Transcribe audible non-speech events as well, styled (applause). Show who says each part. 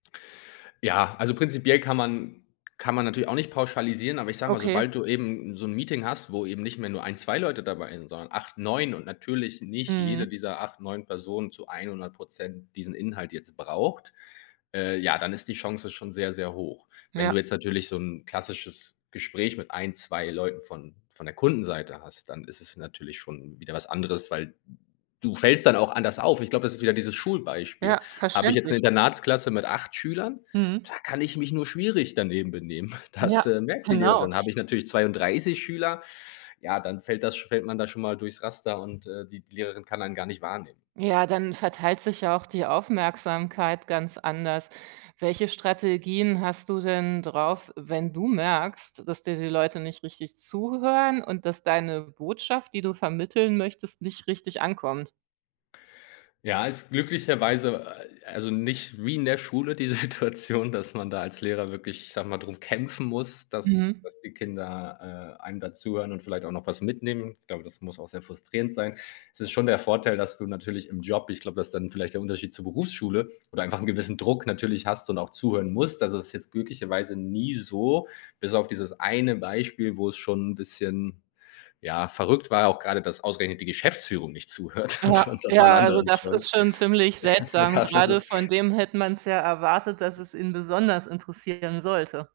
Speaker 1: Ja, also, prinzipiell kann man kann man natürlich auch nicht pauschalisieren, aber ich sag mal,
Speaker 2: Okay.
Speaker 1: sobald du eben 'n so 'n Meeting hast, wo eben nicht mehr nur 1, 2 Leute dabei sind, sondern 8, 9 und natürlich nicht jede
Speaker 2: Mhm.
Speaker 1: dieser 8, 9 Personen zu 100 % diesen Inhalt jetzt braucht, äh, ja, dann ist die Chance schon sehr, sehr hoch. Wenn du
Speaker 2: Ja.
Speaker 1: jetzt natürlich so 'n klassisches Gespräch mit 1, 2 Leuten von von der Kundenseite hast, dann ist es natürlich schon wieder was anderes, weil du fällst dann auch anders auf. Ich glaub, das ist wieder dieses Schulbeispiel.
Speaker 2: Ja,
Speaker 1: Hab ich jetzt eine
Speaker 2: verständlich.
Speaker 1: Internatsklasse mit 8 Schülern,
Speaker 2: Mhm.
Speaker 1: da kann ich mich nur schwierig daneben benehmen. (chuckles) Das,
Speaker 2: Ja,
Speaker 1: äh, merkt die
Speaker 2: genau.
Speaker 1: Lehrerin. Hab ich natürlich 32 Schüler, ja, dann fällt das sch fällt man da schon mal durchs Raster und, äh, die Lehrerin kann einen gar nicht wahrnehmen.
Speaker 2: Ja, dann verteilt sich ja auch die Aufmerksamkeit ganz anders. Welche Strategien hast du denn drauf, wenn du merkst, dass dir die Leute nicht richtig zuhören und dass deine Botschaft, die du vermitteln möchtest, nicht richtig ankommt?
Speaker 1: Ja, ist glücklicherweise, äh, also nicht wie in der Schule die Situation, dass man da als Lehrer wirklich- ich sag mal- darum kämpfen muss, dass
Speaker 2: Mhm.
Speaker 1: dass die Kinder, äh, einem da zuhören und vielleicht auch noch was mitnehmen. Ich glaube, das muss auch sehr frustrierend sein. Es ist schon der Vorteil, dass du natürlich im Job, ich glaub, da ist dann vielleicht der Unterschied zur Berufsschule oder einfach 'n gewissen Druck natürlich hast und auch zuhören musst. Das ist jetzt glücklicherweise nie so, bis auf dieses eine Beispiel, wo es schon 'n bisschen, ja, verrückt war, auch grade, dass ausgerechnet die Geschäftsführung nicht zuhört
Speaker 2: Ja ja
Speaker 1: und und dann allen
Speaker 2: ja, also,
Speaker 1: anderen
Speaker 2: das
Speaker 1: schon.
Speaker 2: ist schon ziemlich seltsam,
Speaker 1: Ja, das
Speaker 2: gerade von
Speaker 1: ist
Speaker 2: dem hätte man es ja erwartet, dass es ihn besonders interessieren sollte.